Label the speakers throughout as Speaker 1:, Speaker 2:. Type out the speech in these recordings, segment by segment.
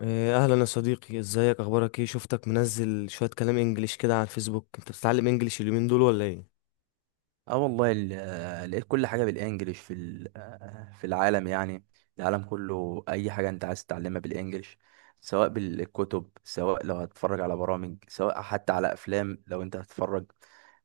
Speaker 1: إيه، اهلا يا صديقي، ازيك؟ اخبارك ايه؟ شفتك منزل شوية كلام انجليش كده على الفيسبوك. انت بتتعلم انجليش اليومين دول ولا ايه؟
Speaker 2: اه والله، لقيت كل حاجه بالانجلش في ال- آه، في العالم. يعني العالم كله اي حاجه انت عايز تتعلمها بالانجلش، سواء بالكتب، سواء لو هتتفرج على برامج، سواء حتى على افلام. لو انت هتتفرج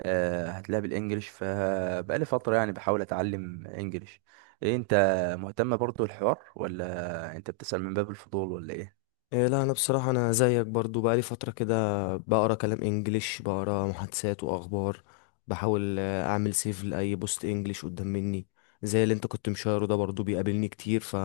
Speaker 2: هتلاقيها بالانجلش. فبقالي فتره يعني بحاول اتعلم انجلش. إيه، انت مهتم برضو الحوار، ولا انت بتسأل من باب الفضول، ولا ايه؟
Speaker 1: إيه لا، انا بصراحه انا زيك برضو بقالي فتره كده. بقرا كلام انجليش، بقرا محادثات واخبار. بحاول اعمل سيف لاي بوست انجليش قدام مني. زي اللي انت كنت مشاره ده برضو بيقابلني كتير. ف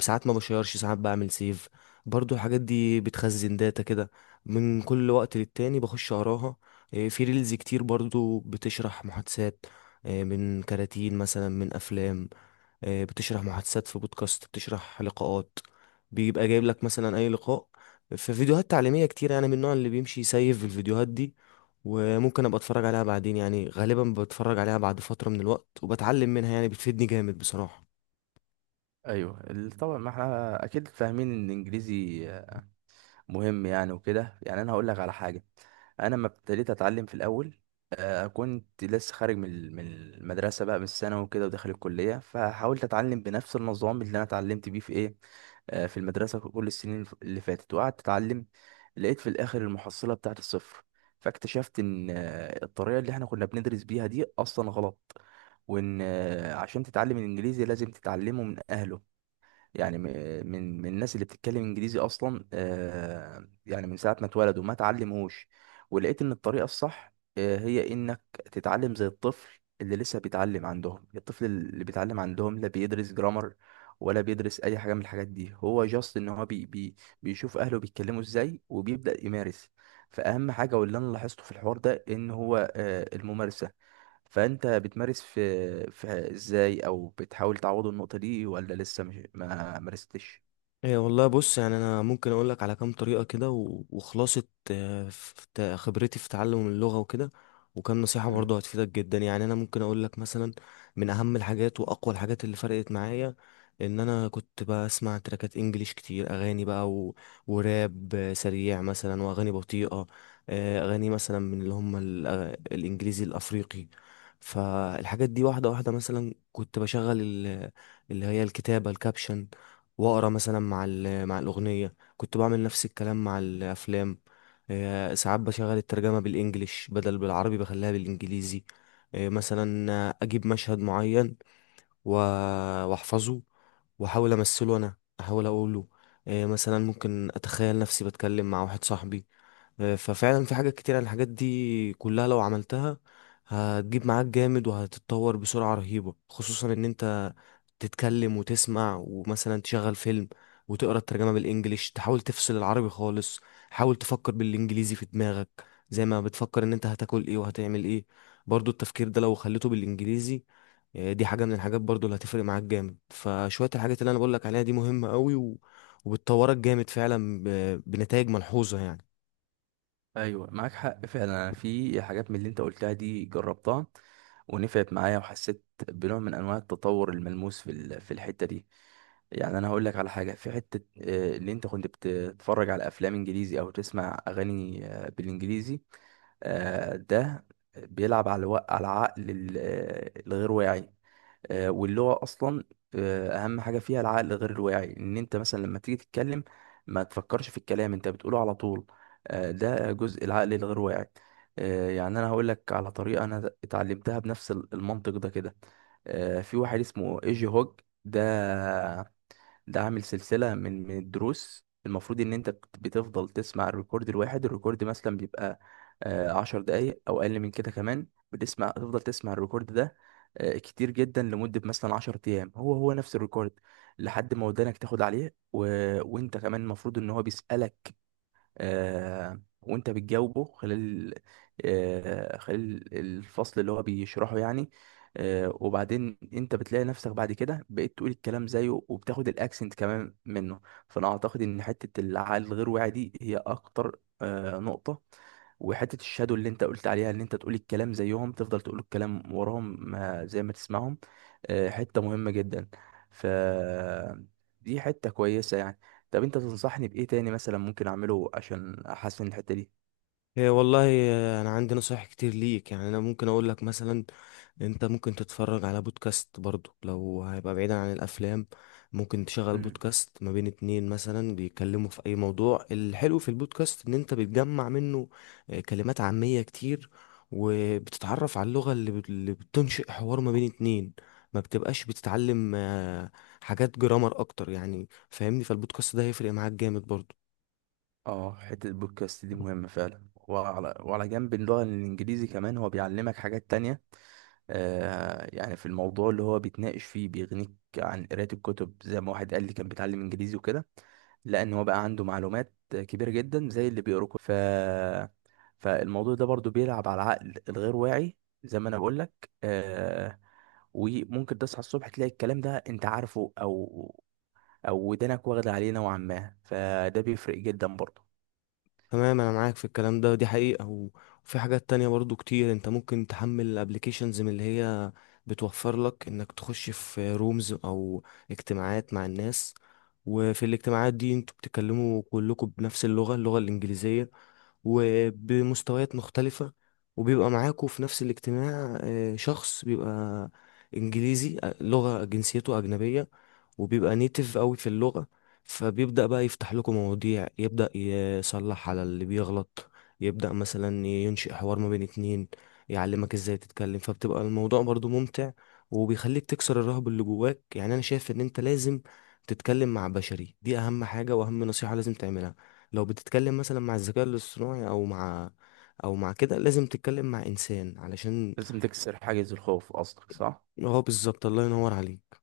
Speaker 1: ساعات ما بشيرش، ساعات بعمل سيف. برضو الحاجات دي بتخزن داتا كده. من كل وقت للتاني بخش اقراها. إيه، في ريلز كتير برضو بتشرح محادثات، إيه من كراتين مثلا، من افلام. بتشرح محادثات، في بودكاست بتشرح لقاءات، بيبقى جايب لك مثلا اي لقاء. في فيديوهات تعليمية كتير يعني، من النوع اللي بيمشي يسيف الفيديوهات دي وممكن ابقى اتفرج عليها بعدين. يعني غالبا بتفرج عليها بعد فترة من الوقت وبتعلم منها، يعني بتفيدني جامد بصراحة.
Speaker 2: ايوه، طبعا ما احنا اكيد فاهمين ان الانجليزي مهم يعني وكده. يعني انا هقول لك على حاجه. انا لما ابتديت اتعلم في الاول، كنت لسه خارج من المدرسه بقى من الثانوي وكده، وداخل الكليه، فحاولت اتعلم بنفس النظام اللي انا اتعلمت بيه في ايه، في المدرسه في كل السنين اللي فاتت، وقعدت اتعلم. لقيت في الاخر المحصله بتاعت الصفر. فاكتشفت ان الطريقه اللي احنا كنا بندرس بيها دي اصلا غلط. وان عشان تتعلم الانجليزي لازم تتعلمه من اهله. يعني من الناس اللي بتتكلم انجليزي اصلا، يعني من ساعه ما اتولدوا ما اتعلموش. ولقيت ان الطريقه الصح هي انك تتعلم زي الطفل اللي لسه بيتعلم عندهم. الطفل اللي بيتعلم عندهم لا بيدرس جرامر، ولا بيدرس اي حاجه من الحاجات دي. هو جاست ان هو بي بي بيشوف اهله بيتكلموا ازاي، وبيبدا يمارس. فاهم حاجه؟ واللي انا لاحظته في الحوار ده ان هو الممارسه. فانت بتمارس في ازاي، او بتحاول تعوض النقطة دي، ولا لسه مش ما مارستش؟
Speaker 1: ايه والله، بص يعني انا ممكن اقول لك على كام طريقه كده وخلاصه خبرتي في تعلم اللغه وكده، وكام نصيحه
Speaker 2: مم.
Speaker 1: برضه هتفيدك جدا. يعني انا ممكن اقول لك مثلا من اهم الحاجات واقوى الحاجات اللي فرقت معايا ان انا كنت بسمع تراكات انجليش كتير، اغاني بقى وراب سريع مثلا، واغاني بطيئه، اغاني مثلا من اللي هم الانجليزي الافريقي. فالحاجات دي واحده واحده، مثلا كنت بشغل اللي هي الكتابه، الكابشن، واقرا مثلا مع مع الاغنيه. كنت بعمل نفس الكلام مع الافلام. ساعات بشغل الترجمه بالانجليش بدل بالعربي، بخليها بالانجليزي. مثلا اجيب مشهد معين و- واحفظه واحاول امثله، انا احاول اقوله. مثلا ممكن اتخيل نفسي بتكلم مع واحد صاحبي. ففعلا في حاجات كتير، الحاجات دي كلها لو عملتها هتجيب معاك جامد وهتتطور بسرعة رهيبة. خصوصا ان انت تتكلم وتسمع ومثلا تشغل فيلم وتقرا الترجمة بالانجليش، تحاول تفصل العربي خالص. حاول تفكر بالانجليزي في دماغك، زي ما بتفكر ان انت هتاكل ايه وهتعمل ايه. برضو التفكير ده لو خليته بالانجليزي، دي حاجة من الحاجات برضو اللي هتفرق معاك جامد. فشوية الحاجات اللي انا بقولك عليها دي مهمة قوي وبتطورك جامد فعلا بنتائج ملحوظة يعني.
Speaker 2: ايوه، معاك حق فعلا. أنا في حاجات من اللي انت قلتها دي جربتها ونفعت معايا، وحسيت بنوع من انواع التطور الملموس في الحته دي. يعني انا هقول لك على حاجه في حته، اللي انت كنت بتتفرج على افلام انجليزي او تسمع اغاني بالانجليزي، ده بيلعب على على العقل الغير واعي. واللغة أصلا أهم حاجة فيها العقل غير الواعي. إن أنت مثلا لما تيجي تتكلم ما تفكرش في الكلام، أنت بتقوله على طول. ده جزء العقل الغير واعي. يعني أنا هقول لك على طريقة أنا اتعلمتها بنفس المنطق ده كده. في واحد اسمه إيجي هوج. ده ده عامل سلسلة من الدروس. المفروض ان انت بتفضل تسمع الريكورد الواحد. الريكورد مثلا بيبقى 10 دقايق او اقل من كده كمان. تفضل تسمع الريكورد ده كتير جدا، لمدة مثلا 10 ايام، هو هو نفس الريكورد، لحد ما ودانك تاخد عليه. و... وانت كمان المفروض ان هو بيسألك، وانت بتجاوبه خلال الفصل اللي هو بيشرحه يعني. وبعدين انت بتلاقي نفسك بعد كده بقيت تقول الكلام زيه، وبتاخد الاكسنت كمان منه. فانا اعتقد ان حتة العقل الغير واعي دي هي اكتر نقطة. وحتة الشادو اللي انت قلت عليها، ان انت تقول الكلام زيهم، تفضل تقول الكلام وراهم ما زي ما تسمعهم، حتة مهمة جدا. ف دي حتة كويسة يعني. طب انت تنصحني بايه تاني مثلا ممكن اعمله عشان احسن الحته دي؟
Speaker 1: هي والله انا عندي نصايح كتير ليك. يعني انا ممكن اقول لك مثلا انت ممكن تتفرج على بودكاست برضو، لو هيبقى بعيدا عن الافلام ممكن تشغل
Speaker 2: مم.
Speaker 1: بودكاست ما بين اتنين مثلا بيتكلموا في اي موضوع. الحلو في البودكاست ان انت بتجمع منه كلمات عامية كتير، وبتتعرف على اللغة اللي بتنشئ حوار ما بين اتنين. ما بتبقاش بتتعلم حاجات جرامر اكتر، يعني فاهمني؟ فالبودكاست ده هيفرق معاك جامد برضو.
Speaker 2: اه، حته البودكاست دي مهمه فعلا. وعلى جنب اللغه الانجليزي كمان هو بيعلمك حاجات تانية. يعني في الموضوع اللي هو بيتناقش فيه بيغنيك عن قرايه الكتب. زي ما واحد قال لي كان بيتعلم انجليزي وكده، لان هو بقى عنده معلومات كبيره جدا زي اللي بيقرا كتب. فالموضوع ده برضو بيلعب على العقل الغير واعي، زي ما انا بقول لك. وممكن تصحى الصبح تلاقي الكلام ده انت عارفه، او ودانك واخده عليه نوعا ما، فده بيفرق جدا برضه.
Speaker 1: تمام، انا معاك في الكلام ده، دي حقيقة وفي حاجات تانية برضو كتير. انت ممكن تحمل applications من اللي هي بتوفر لك انك تخش في رومز او اجتماعات مع الناس. وفي الاجتماعات دي انتوا بتتكلموا كلكم بنفس اللغة، اللغة الانجليزية، وبمستويات مختلفة، وبيبقى معاكوا في نفس الاجتماع شخص بيبقى إنجليزي، لغة جنسيته أجنبية وبيبقى نيتف قوي في اللغة. فبيبدأ بقى يفتح لكم مواضيع، يبدأ يصلح على اللي بيغلط، يبدأ مثلا ينشئ حوار ما بين اتنين، يعلمك ازاي تتكلم. فبتبقى الموضوع برضو ممتع وبيخليك تكسر الرهب اللي جواك. يعني انا شايف ان انت لازم تتكلم مع بشري، دي اهم حاجة واهم نصيحة لازم تعملها. لو بتتكلم مثلا مع الذكاء الاصطناعي او مع او مع كده، لازم تتكلم مع انسان علشان
Speaker 2: لازم تكسر حاجز الخوف قصدك، صح؟
Speaker 1: هو بالظبط. الله ينور عليك.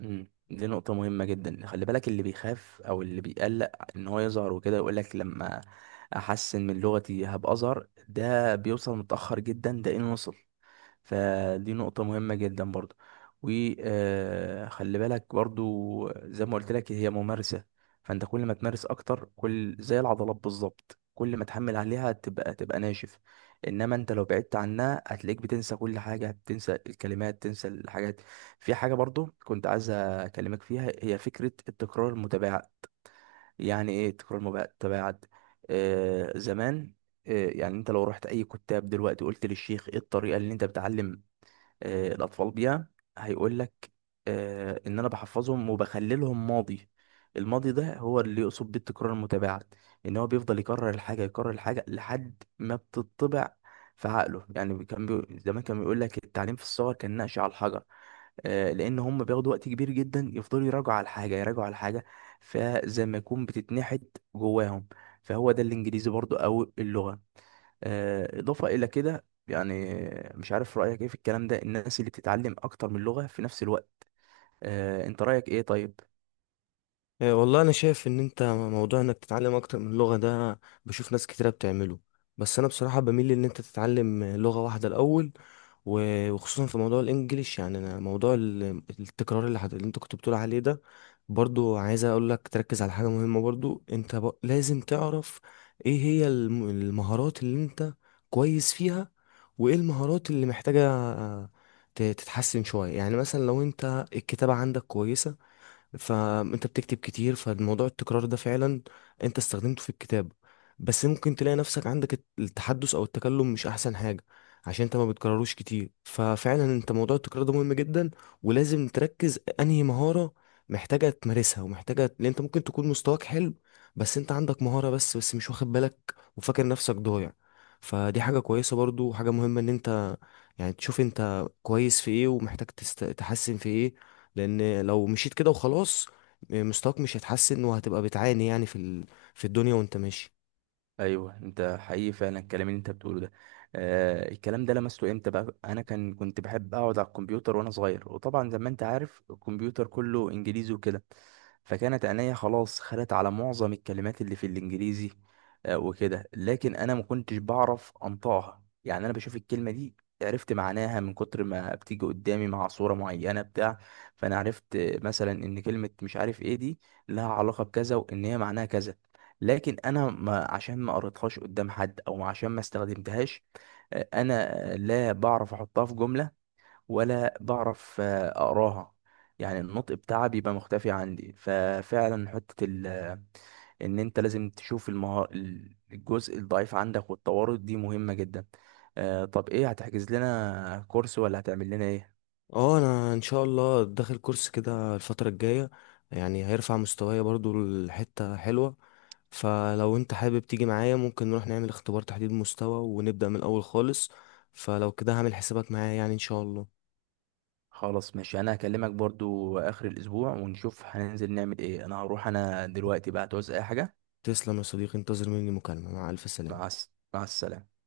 Speaker 2: دي نقطه مهمه جدا. خلي بالك، اللي بيخاف او اللي بيقلق ان هو يظهر وكده، يقول لك لما احسن من لغتي هبقى اظهر، ده بيوصل متاخر جدا، ده ان وصل. فدي نقطة مهمة جدا برضو. وخلي بالك برضو زي ما قلت لك، هي ممارسة. فانت كل ما تمارس اكتر، كل زي العضلات بالظبط، كل ما تحمل عليها تبقى ناشف. انما انت لو بعدت عنها هتلاقيك بتنسى كل حاجة، بتنسى الكلمات، تنسى الحاجات. في حاجة برضو كنت عايز اكلمك فيها، هي فكرة التكرار المتباعد. يعني ايه التكرار المتباعد؟ زمان، يعني انت لو رحت اي كتاب دلوقتي، قلت للشيخ ايه الطريقه اللي انت بتعلم الأطفال بيها، هيقول لك إن أنا بحفظهم وبخللهم ماضي. الماضي ده هو اللي يقصد بيه التكرار المتباعد. إن هو بيفضل يكرر الحاجة يكرر الحاجة لحد ما بتطبع في عقله. يعني كان زمان كان بيقول لك التعليم في الصغر كان نقش على الحجر، لان هم بياخدوا وقت كبير جدا، يفضلوا يراجعوا على الحاجه يراجعوا على الحاجه، فزي ما يكون بتتنحت جواهم. فهو ده الانجليزي برضو او اللغه. اضافه الى كده يعني. مش عارف رايك ايه في الكلام ده، الناس اللي بتتعلم اكتر من لغه في نفس الوقت، انت رايك ايه؟ طيب.
Speaker 1: إيه والله، انا شايف ان انت موضوع انك تتعلم اكتر من لغة ده بشوف ناس كتيرة بتعمله، بس انا بصراحة بميل ان انت تتعلم لغة واحدة الاول وخصوصا في موضوع الانجليش. يعني انا موضوع التكرار اللي انت كنت بتقول عليه ده برضو، عايز اقول لك تركز على حاجة مهمة برضو. انت لازم تعرف ايه هي المهارات اللي انت كويس فيها، وايه المهارات اللي محتاجة تتحسن شوية. يعني مثلا لو انت الكتابة عندك كويسة فانت بتكتب كتير، فالموضوع التكرار ده فعلا انت استخدمته في الكتابة. بس ممكن تلاقي نفسك عندك التحدث او التكلم مش احسن حاجة عشان انت ما بتكرروش كتير. ففعلا انت موضوع التكرار ده مهم جدا ولازم تركز انهي مهارة محتاجة تمارسها ومحتاجة، لان انت ممكن تكون مستواك حلو بس انت عندك مهارة بس مش واخد بالك وفاكر نفسك ضايع. فدي حاجة كويسة برضو، وحاجة مهمة ان انت يعني تشوف انت كويس في ايه ومحتاج تحسن في ايه. لان لو مشيت كده وخلاص مستواك مش هيتحسن وهتبقى بتعاني، يعني في في الدنيا وانت ماشي.
Speaker 2: ايوه، انت حقيقي فعلا الكلام اللي انت بتقوله ده. الكلام ده لمسته امتى بقى؟ انا كنت بحب اقعد على الكمبيوتر وانا صغير، وطبعا زي ما انت عارف الكمبيوتر كله انجليزي وكده. فكانت عينيا خلاص خدت على معظم الكلمات اللي في الانجليزي وكده. لكن انا ما كنتش بعرف انطقها. يعني انا بشوف الكلمه دي، عرفت معناها من كتر ما بتيجي قدامي مع صوره معينه بتاع. فانا عرفت مثلا ان كلمه مش عارف ايه دي لها علاقه بكذا، وان هي معناها كذا. لكن انا ما عشان ما قريتهاش قدام حد، او عشان ما استخدمتهاش، انا لا بعرف احطها في جملة، ولا بعرف اقراها. يعني النطق بتاعها بيبقى مختفي عندي. ففعلا حتة ال آه، ان انت لازم تشوف الجزء الضعيف عندك، والتوارد دي مهمة جدا. طب ايه، هتحجز لنا كورس ولا هتعمل لنا ايه؟
Speaker 1: اه، انا ان شاء الله داخل كورس كده الفترة الجاية يعني هيرفع مستواي برضو لحتة حلوة. فلو انت حابب تيجي معايا ممكن نروح نعمل اختبار تحديد مستوى ونبدأ من الاول خالص. فلو كده هعمل حسابك معايا، يعني ان شاء الله.
Speaker 2: خلاص، ماشي. انا هكلمك برضو اخر الاسبوع ونشوف هننزل نعمل ايه. انا هروح. انا دلوقتي بقى تعوز اي حاجة؟
Speaker 1: تسلم يا صديقي، انتظر مني مكالمة. مع الف سلامة.
Speaker 2: مع السلامة.